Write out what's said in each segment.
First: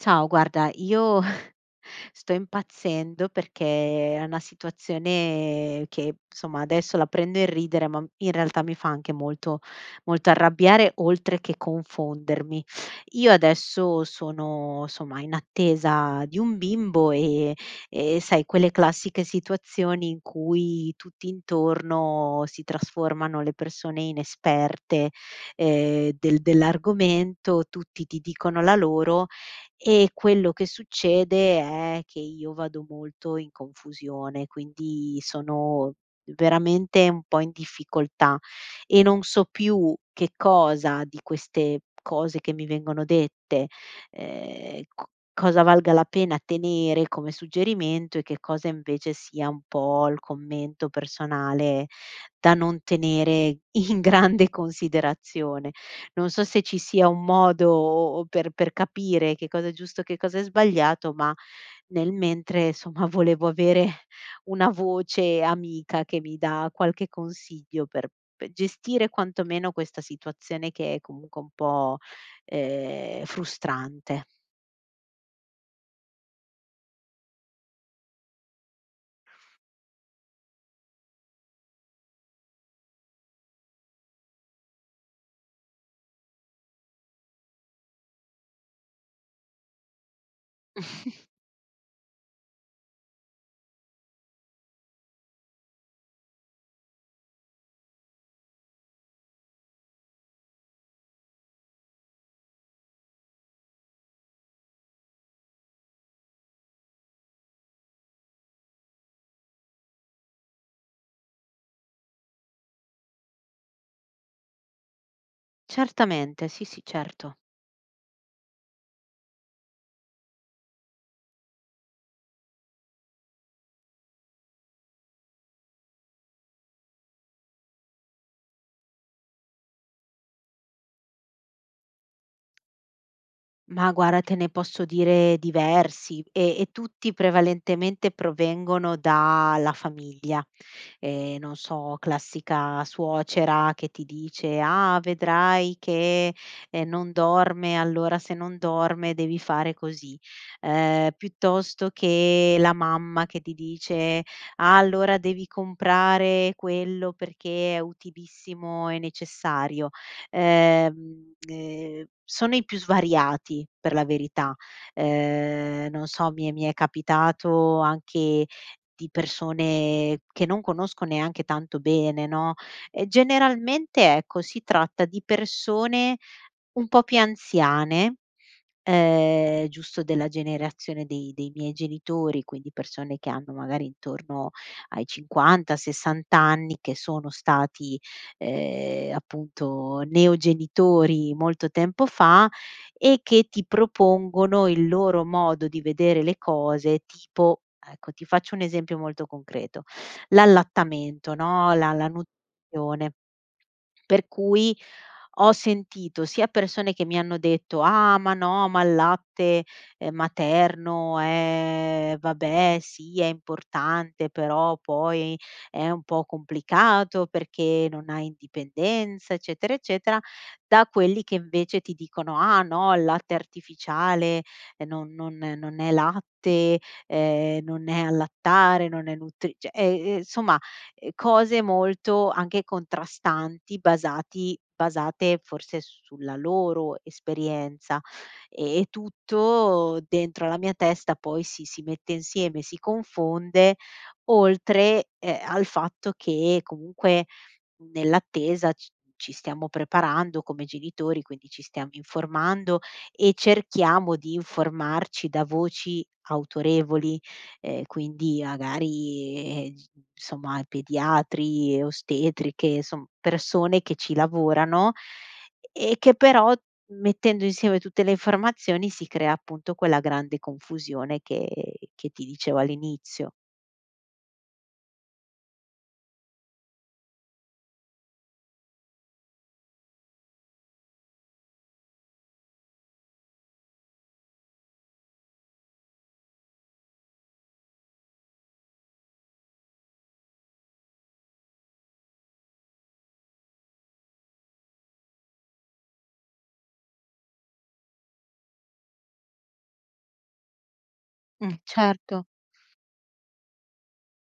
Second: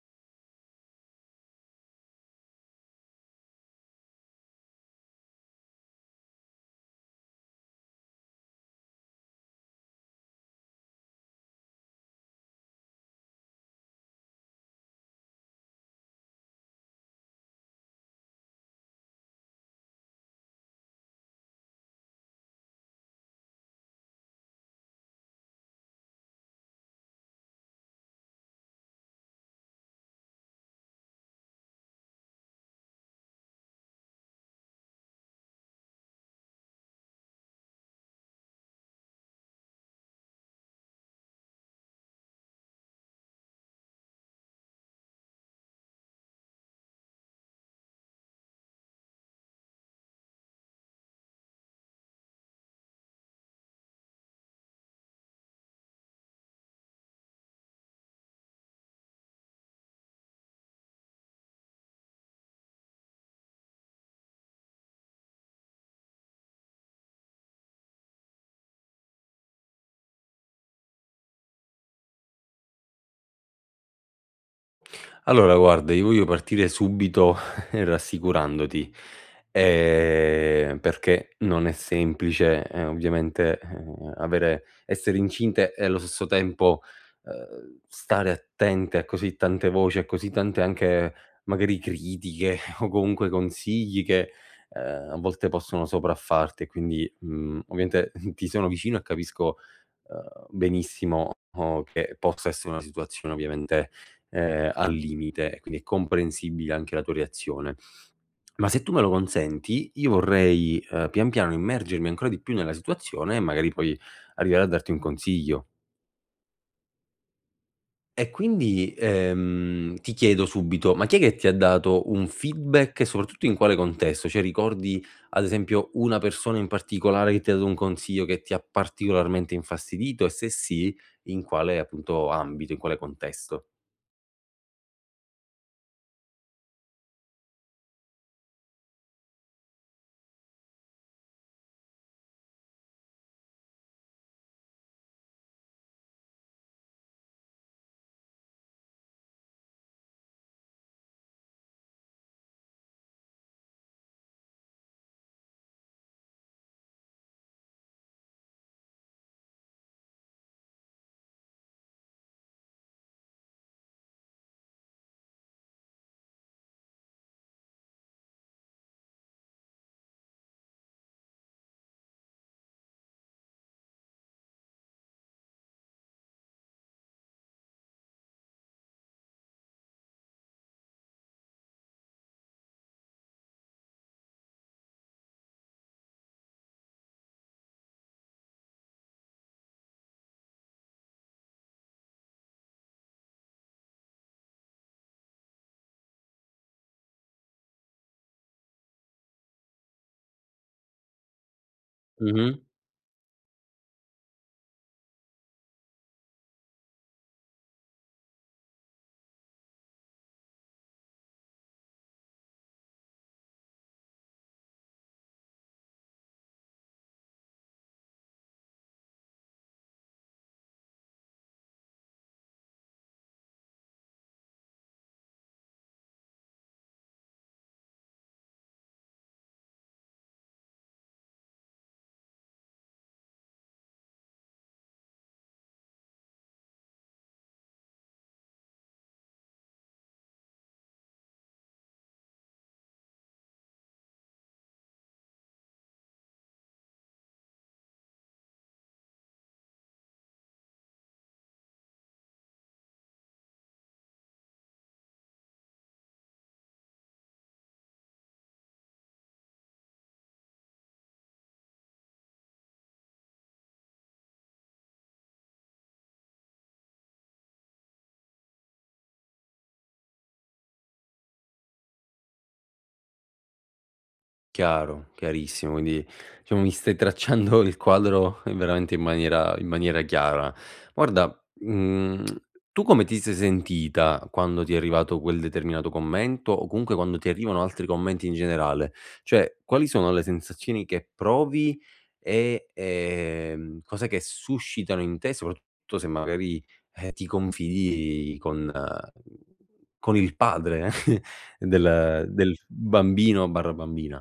Ciao, guarda, io sto impazzendo perché è una situazione che, insomma, adesso la prendo in ridere, ma in realtà mi fa anche molto, molto arrabbiare, oltre che confondermi. Io adesso sono, insomma, in attesa di un bimbo e sai, quelle classiche situazioni in cui tutti intorno si trasformano le persone inesperte, dell'argomento, tutti ti dicono la loro e quello che succede è che io vado molto in confusione, quindi sono veramente un po' in difficoltà e non so più che cosa di queste cose che mi vengono dette, co cosa valga la pena tenere come suggerimento e che cosa invece sia un po' il commento personale da non tenere in grande considerazione. Non so se ci sia un modo o per capire che cosa è giusto, e che cosa è sbagliato, ma nel mentre, insomma, volevo avere una voce amica che mi dà qualche consiglio per p gestire quantomeno questa situazione che è comunque un po', frustrante. Allora guarda, io voglio partire subito rassicurandoti, perché non è semplice, ovviamente, avere essere incinte e allo stesso tempo, stare attente a così tante voci, a così tante anche magari critiche o comunque consigli che, a volte possono sopraffarti e quindi, ovviamente ti sono vicino e capisco, benissimo oh, che possa essere una situazione ovviamente al limite e quindi è comprensibile anche la tua reazione. Ma se tu me lo consenti, io vorrei, pian piano immergermi ancora di più nella situazione e magari poi arrivare a darti un consiglio. Certamente, sì, sì, certo. E quindi, ti chiedo subito: ma chi è che ti ha dato un feedback e soprattutto in quale contesto? Cioè ricordi ad esempio una persona in particolare che ti ha dato un consiglio che ti ha particolarmente infastidito e se sì, in quale appunto ambito, in quale contesto? Ma guarda, te ne posso dire diversi e tutti prevalentemente provengono dalla famiglia. Non so, classica suocera che ti dice: "Ah, vedrai che, non dorme, allora se non dorme devi fare così." Piuttosto che la mamma che ti dice: "Ah, allora devi comprare quello perché è utilissimo e necessario." Sono i più svariati per la verità. Non so, mi è capitato anche di persone che non conosco neanche tanto bene, no, generalmente, ecco, si tratta di persone un po' più anziane, giusto della generazione dei miei genitori, quindi persone che hanno magari intorno ai 50, 60 anni, che sono stati, appunto neogenitori molto tempo fa e che ti propongono il loro modo di vedere le cose, tipo ecco, ti faccio un esempio molto concreto: l'allattamento, no, la Mh-mh. nutrizione. Per cui ho sentito sia persone che mi hanno detto: "Ah, ma no, ma il latte, materno è vabbè, sì, è importante, però poi è un po' complicato perché non hai indipendenza", eccetera, eccetera, da quelli che invece ti dicono: "Ah no, il latte artificiale, non è latte, non è allattare, non è nutri" cioè, insomma cose molto anche contrastanti basati basate forse sulla loro esperienza, e tutto dentro alla mia testa poi si mette insieme, si confonde, oltre, al fatto che comunque nell'attesa c ci stiamo preparando come genitori, quindi ci stiamo informando e cerchiamo di informarci da voci autorevoli, quindi magari, g insomma pediatri, ostetriche, insom persone che ci lavorano e che però, mettendo insieme tutte le informazioni, si crea appunto quella grande confusione che ti dicevo all'inizio. Chiaro, chiarissimo, quindi diciamo mi stai tracciando il quadro veramente in maniera chiara. Guarda, tu come ti sei sentita quando ti è arrivato quel determinato commento, o comunque quando ti arrivano altri commenti in generale? Cioè, quali sono le sensazioni che provi e, cos'è che suscitano in te, soprattutto se magari, ti confidi con il padre Mm, certo. del bambino/bambina?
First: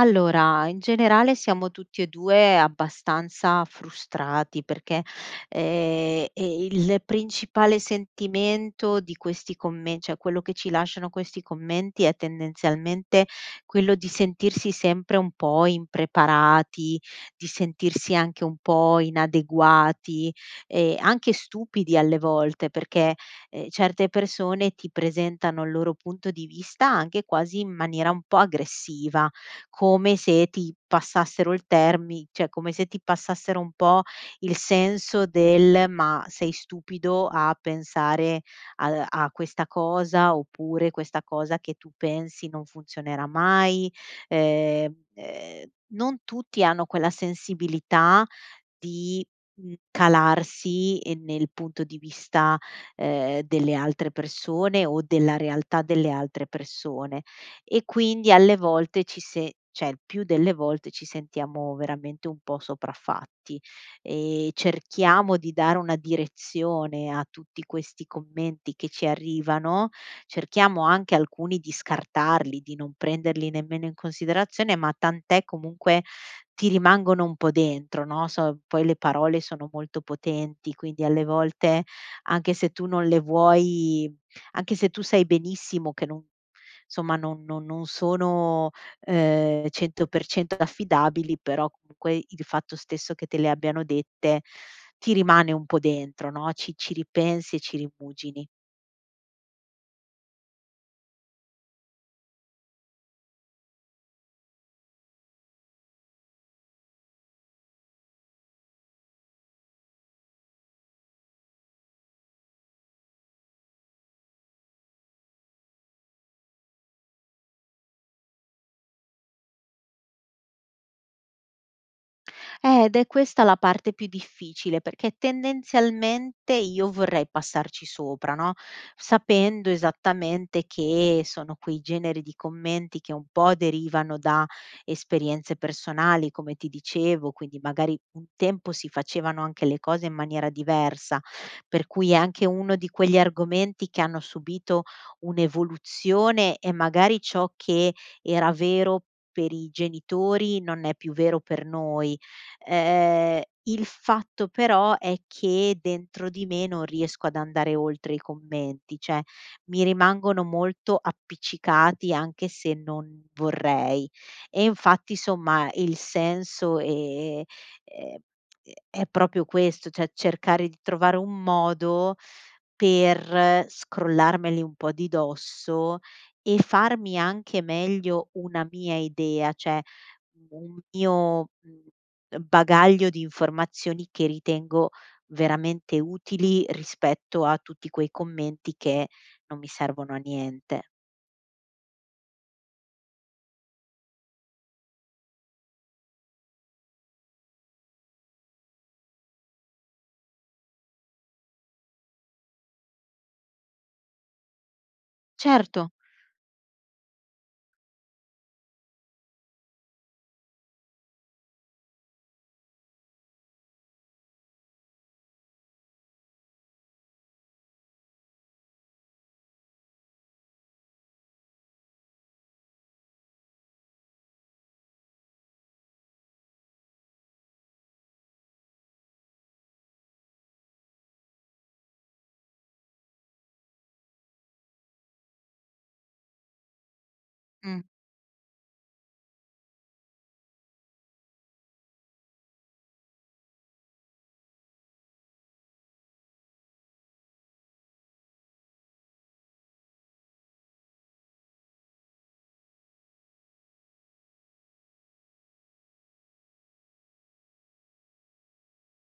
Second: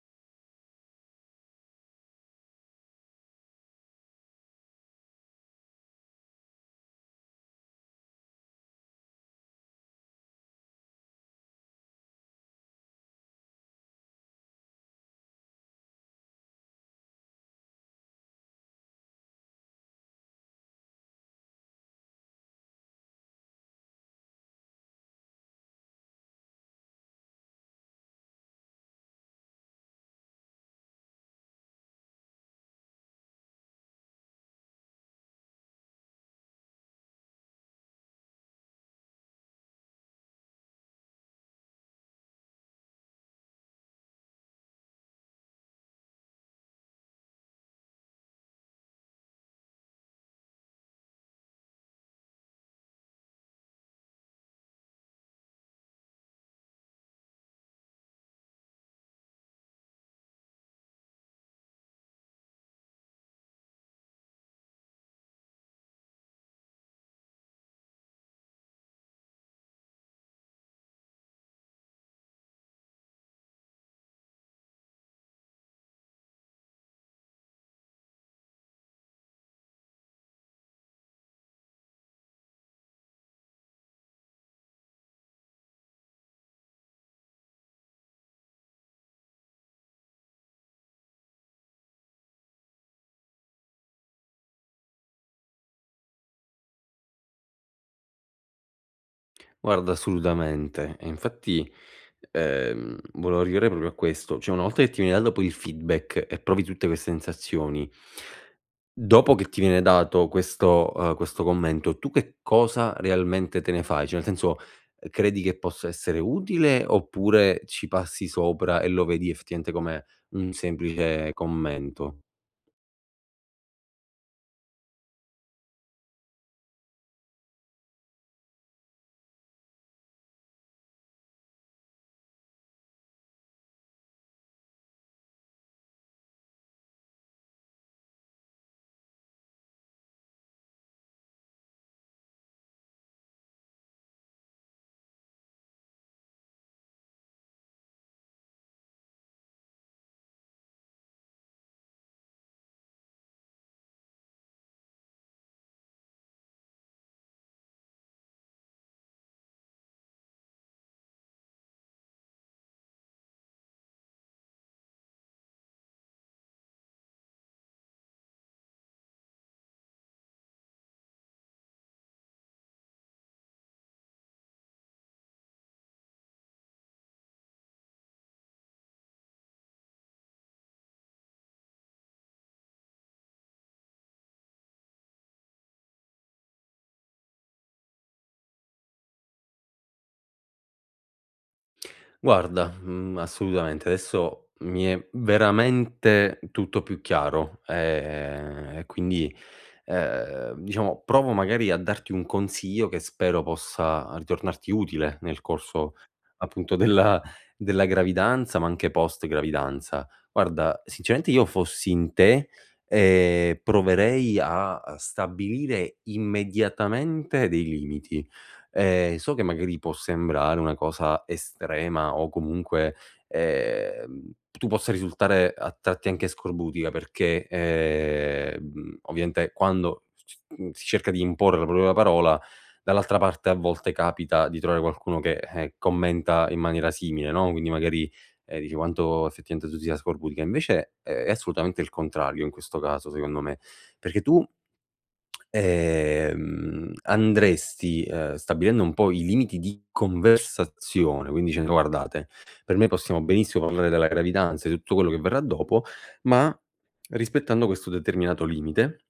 Allora, in generale siamo tutti e 2 abbastanza frustrati perché, il principale sentimento di questi commen cioè quello che ci lasciano questi commenti è tendenzialmente quello di sentirsi sempre un po' impreparati, di sentirsi anche un po' inadeguati e anche stupidi alle volte perché, certe persone ti presentano il loro punto di vista anche quasi in maniera un po' aggressiva, come se ti passassero il termi cioè come se ti passassero un po' il senso del: "Ma sei stupido a pensare a questa cosa", oppure "Questa cosa che tu pensi non funzionerà mai". Non tutti hanno quella sensibilità di, mhmm, calarsi, nel punto di vista, delle altre persone o della realtà delle altre persone, e quindi alle volte ci se cioè il più delle volte ci sentiamo veramente un po' sopraffatti e cerchiamo di dare una direzione a tutti questi commenti che ci arrivano, cerchiamo anche alcuni di scartarli, di non prenderli nemmeno in considerazione, ma tant'è, comunque ti rimangono un po' dentro, no, so poi le parole sono molto potenti, quindi alle volte anche se tu non le vuoi, anche se tu sai benissimo che non, insomma, non sono, 100% affidabili, però comunque il fatto stesso che te le abbiano dette ti rimane un po' dentro, no, ci ripensi e ci rimugini. Guarda, assolutamente. E infatti, volevo arrivare proprio a questo. Cioè, una volta che ti viene dato poi il feedback e provi tutte queste sensazioni, dopo che ti viene dato questo, questo commento, tu che cosa realmente te ne fai? Cioè, nel senso, credi che possa essere utile, oppure ci passi sopra e lo vedi effettivamente come un semplice commento? Ed è questa la parte più difficile, perché tendenzialmente io vorrei passarci sopra, no, sapendo esattamente che sono quei generi di commenti che un po' derivano da esperienze personali, come ti dicevo, quindi magari un tempo si facevano anche le cose in maniera diversa, per cui è anche uno di quegli argomenti che hanno subito un'evoluzione e magari ciò che era vero per i genitori non è più vero per noi. Ehm, il fatto però è che dentro di me non riesco ad andare oltre i commenti, cioè mi rimangono molto appiccicati anche se non vorrei. E infatti somma il senso, ehm, è proprio questo, cioè cercare di trovare un modo per scrollarmeli un po' di dosso e farmi anche meglio una mia idea, cioè un mio, mhmm, bagaglio di informazioni che ritengo veramente utili rispetto a tutti quei commenti che non mi servono a niente. Guarda, assolutamente. Adesso mi è veramente tutto più chiaro, e quindi, diciamo provo magari a darti un consiglio che spero possa ritornarti utile nel Certo. corso appunto della gravidanza, ma anche post gravidanza. Guarda, sinceramente io fossi in te, proverei a stabilire immediatamente dei limiti. So che magari può sembrare una cosa estrema o comunque, tu possa risultare a tratti anche scorbutica perché, ovviamente quando si cerca di imporre la propria parola, dall'altra parte a volte capita di trovare qualcuno che, commenta in maniera simile, no, quindi Mh. magari, dici: "Quanto effettivamente tu sia scorbutica". Invece, è assolutamente il contrario in questo caso secondo me, perché tu andresti, stabilendo un po' i limiti di conversazione, quindi dicendo: "Guardate, per me possiamo benissimo parlare della gravidanza e di tutto quello che verrà dopo, ma rispettando questo determinato limite".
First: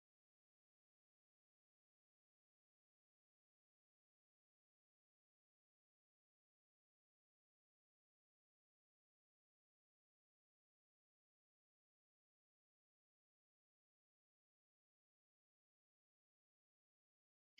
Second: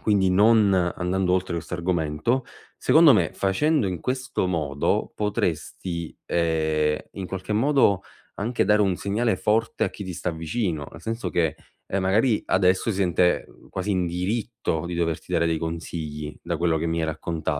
Quindi non andando oltre questo argomento, secondo me facendo in questo modo potresti, in qualche modo anche dare un segnale forte a chi ti sta vicino, nel senso che, magari adesso si sente quasi in diritto di doverti dare dei consigli, da quello che mi hai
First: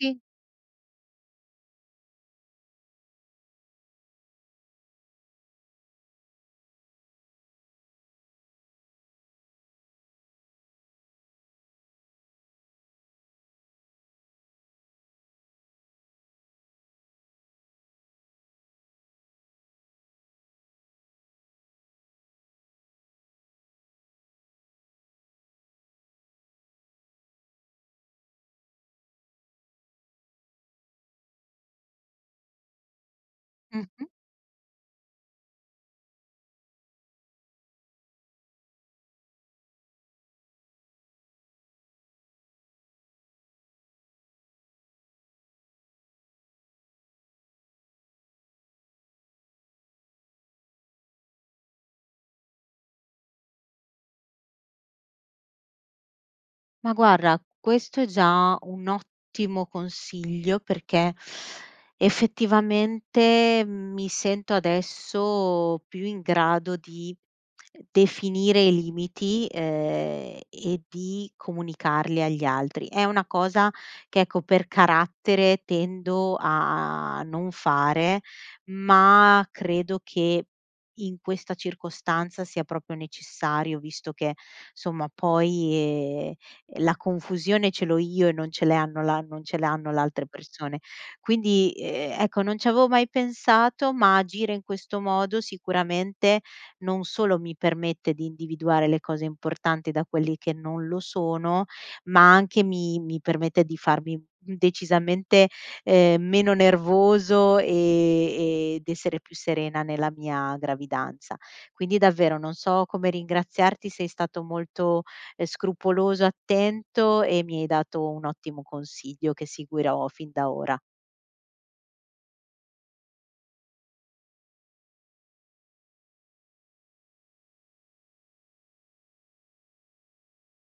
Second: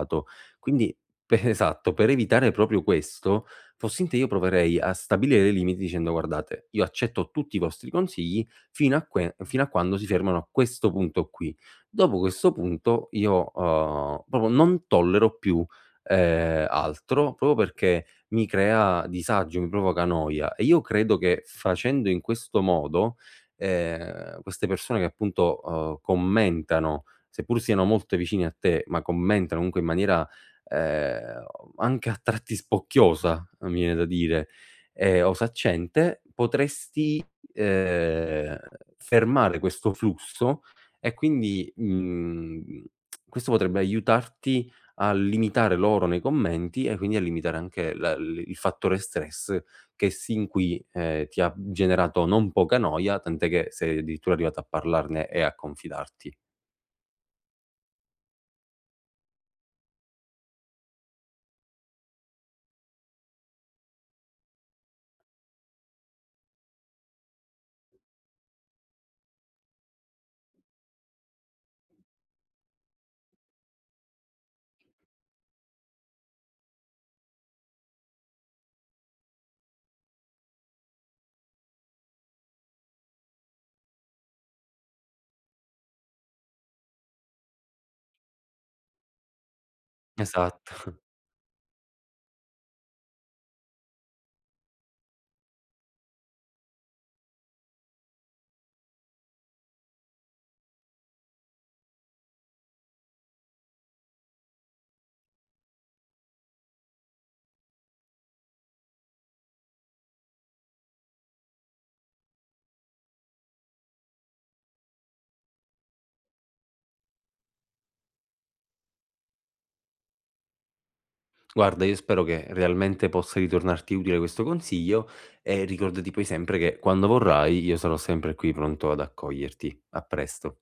Sì. Quindi pe esatto, per evitare proprio questo, fossi in te io proverei a stabilire dei limiti dicendo: "Guardate, io accetto tutti i vostri consigli fino a quando si fermano a questo punto qui. Dopo questo punto io, proprio non tollero più, altro, proprio perché mi crea disagio, mi provoca noia e io credo che facendo in questo modo, queste persone che appunto, commentano, seppur siano molto vicine a te, ma commentano comunque in maniera, ehm, anche a tratti spocchiosa, mi viene da Mh-mh. dire, e osaccente, potresti, ehm, fermare questo flusso e quindi, questo potrebbe aiutarti a limitare l'oro nei commenti e quindi a limitare anche la l il fattore stress che sin qui, ti ha generato non poca noia, tant'è che sei addirittura arrivata a parlarne e a confidarti. Ma guarda, questo è già un ottimo consiglio perché effettivamente mi sento adesso più in grado di definire i limiti, e di comunicarli agli altri. È una cosa che, ecco, per carattere tendo a non fare, ma credo che in questa circostanza sia proprio necessario, visto che insomma poi la confusione ce l'ho io e non ce l'hanno la, non ce l'hanno le altre persone. Esatto. Quindi, ecco, non ci avevo mai pensato, ma agire in questo modo sicuramente non solo mi permette di individuare le cose importanti da quelli che non lo sono, ma anche mi permette di farmi decisamente, meno nervoso, e ed essere più serena nella mia gravidanza. Quindi davvero non so come ringraziarti, sei stato molto, scrupoloso, attento, e mi hai dato un ottimo consiglio che seguirò fin da ora. Guarda, io spero che realmente possa ritornarti utile questo consiglio e ricordati poi sempre che quando vorrai io sarò sempre qui pronto ad accoglierti. A presto.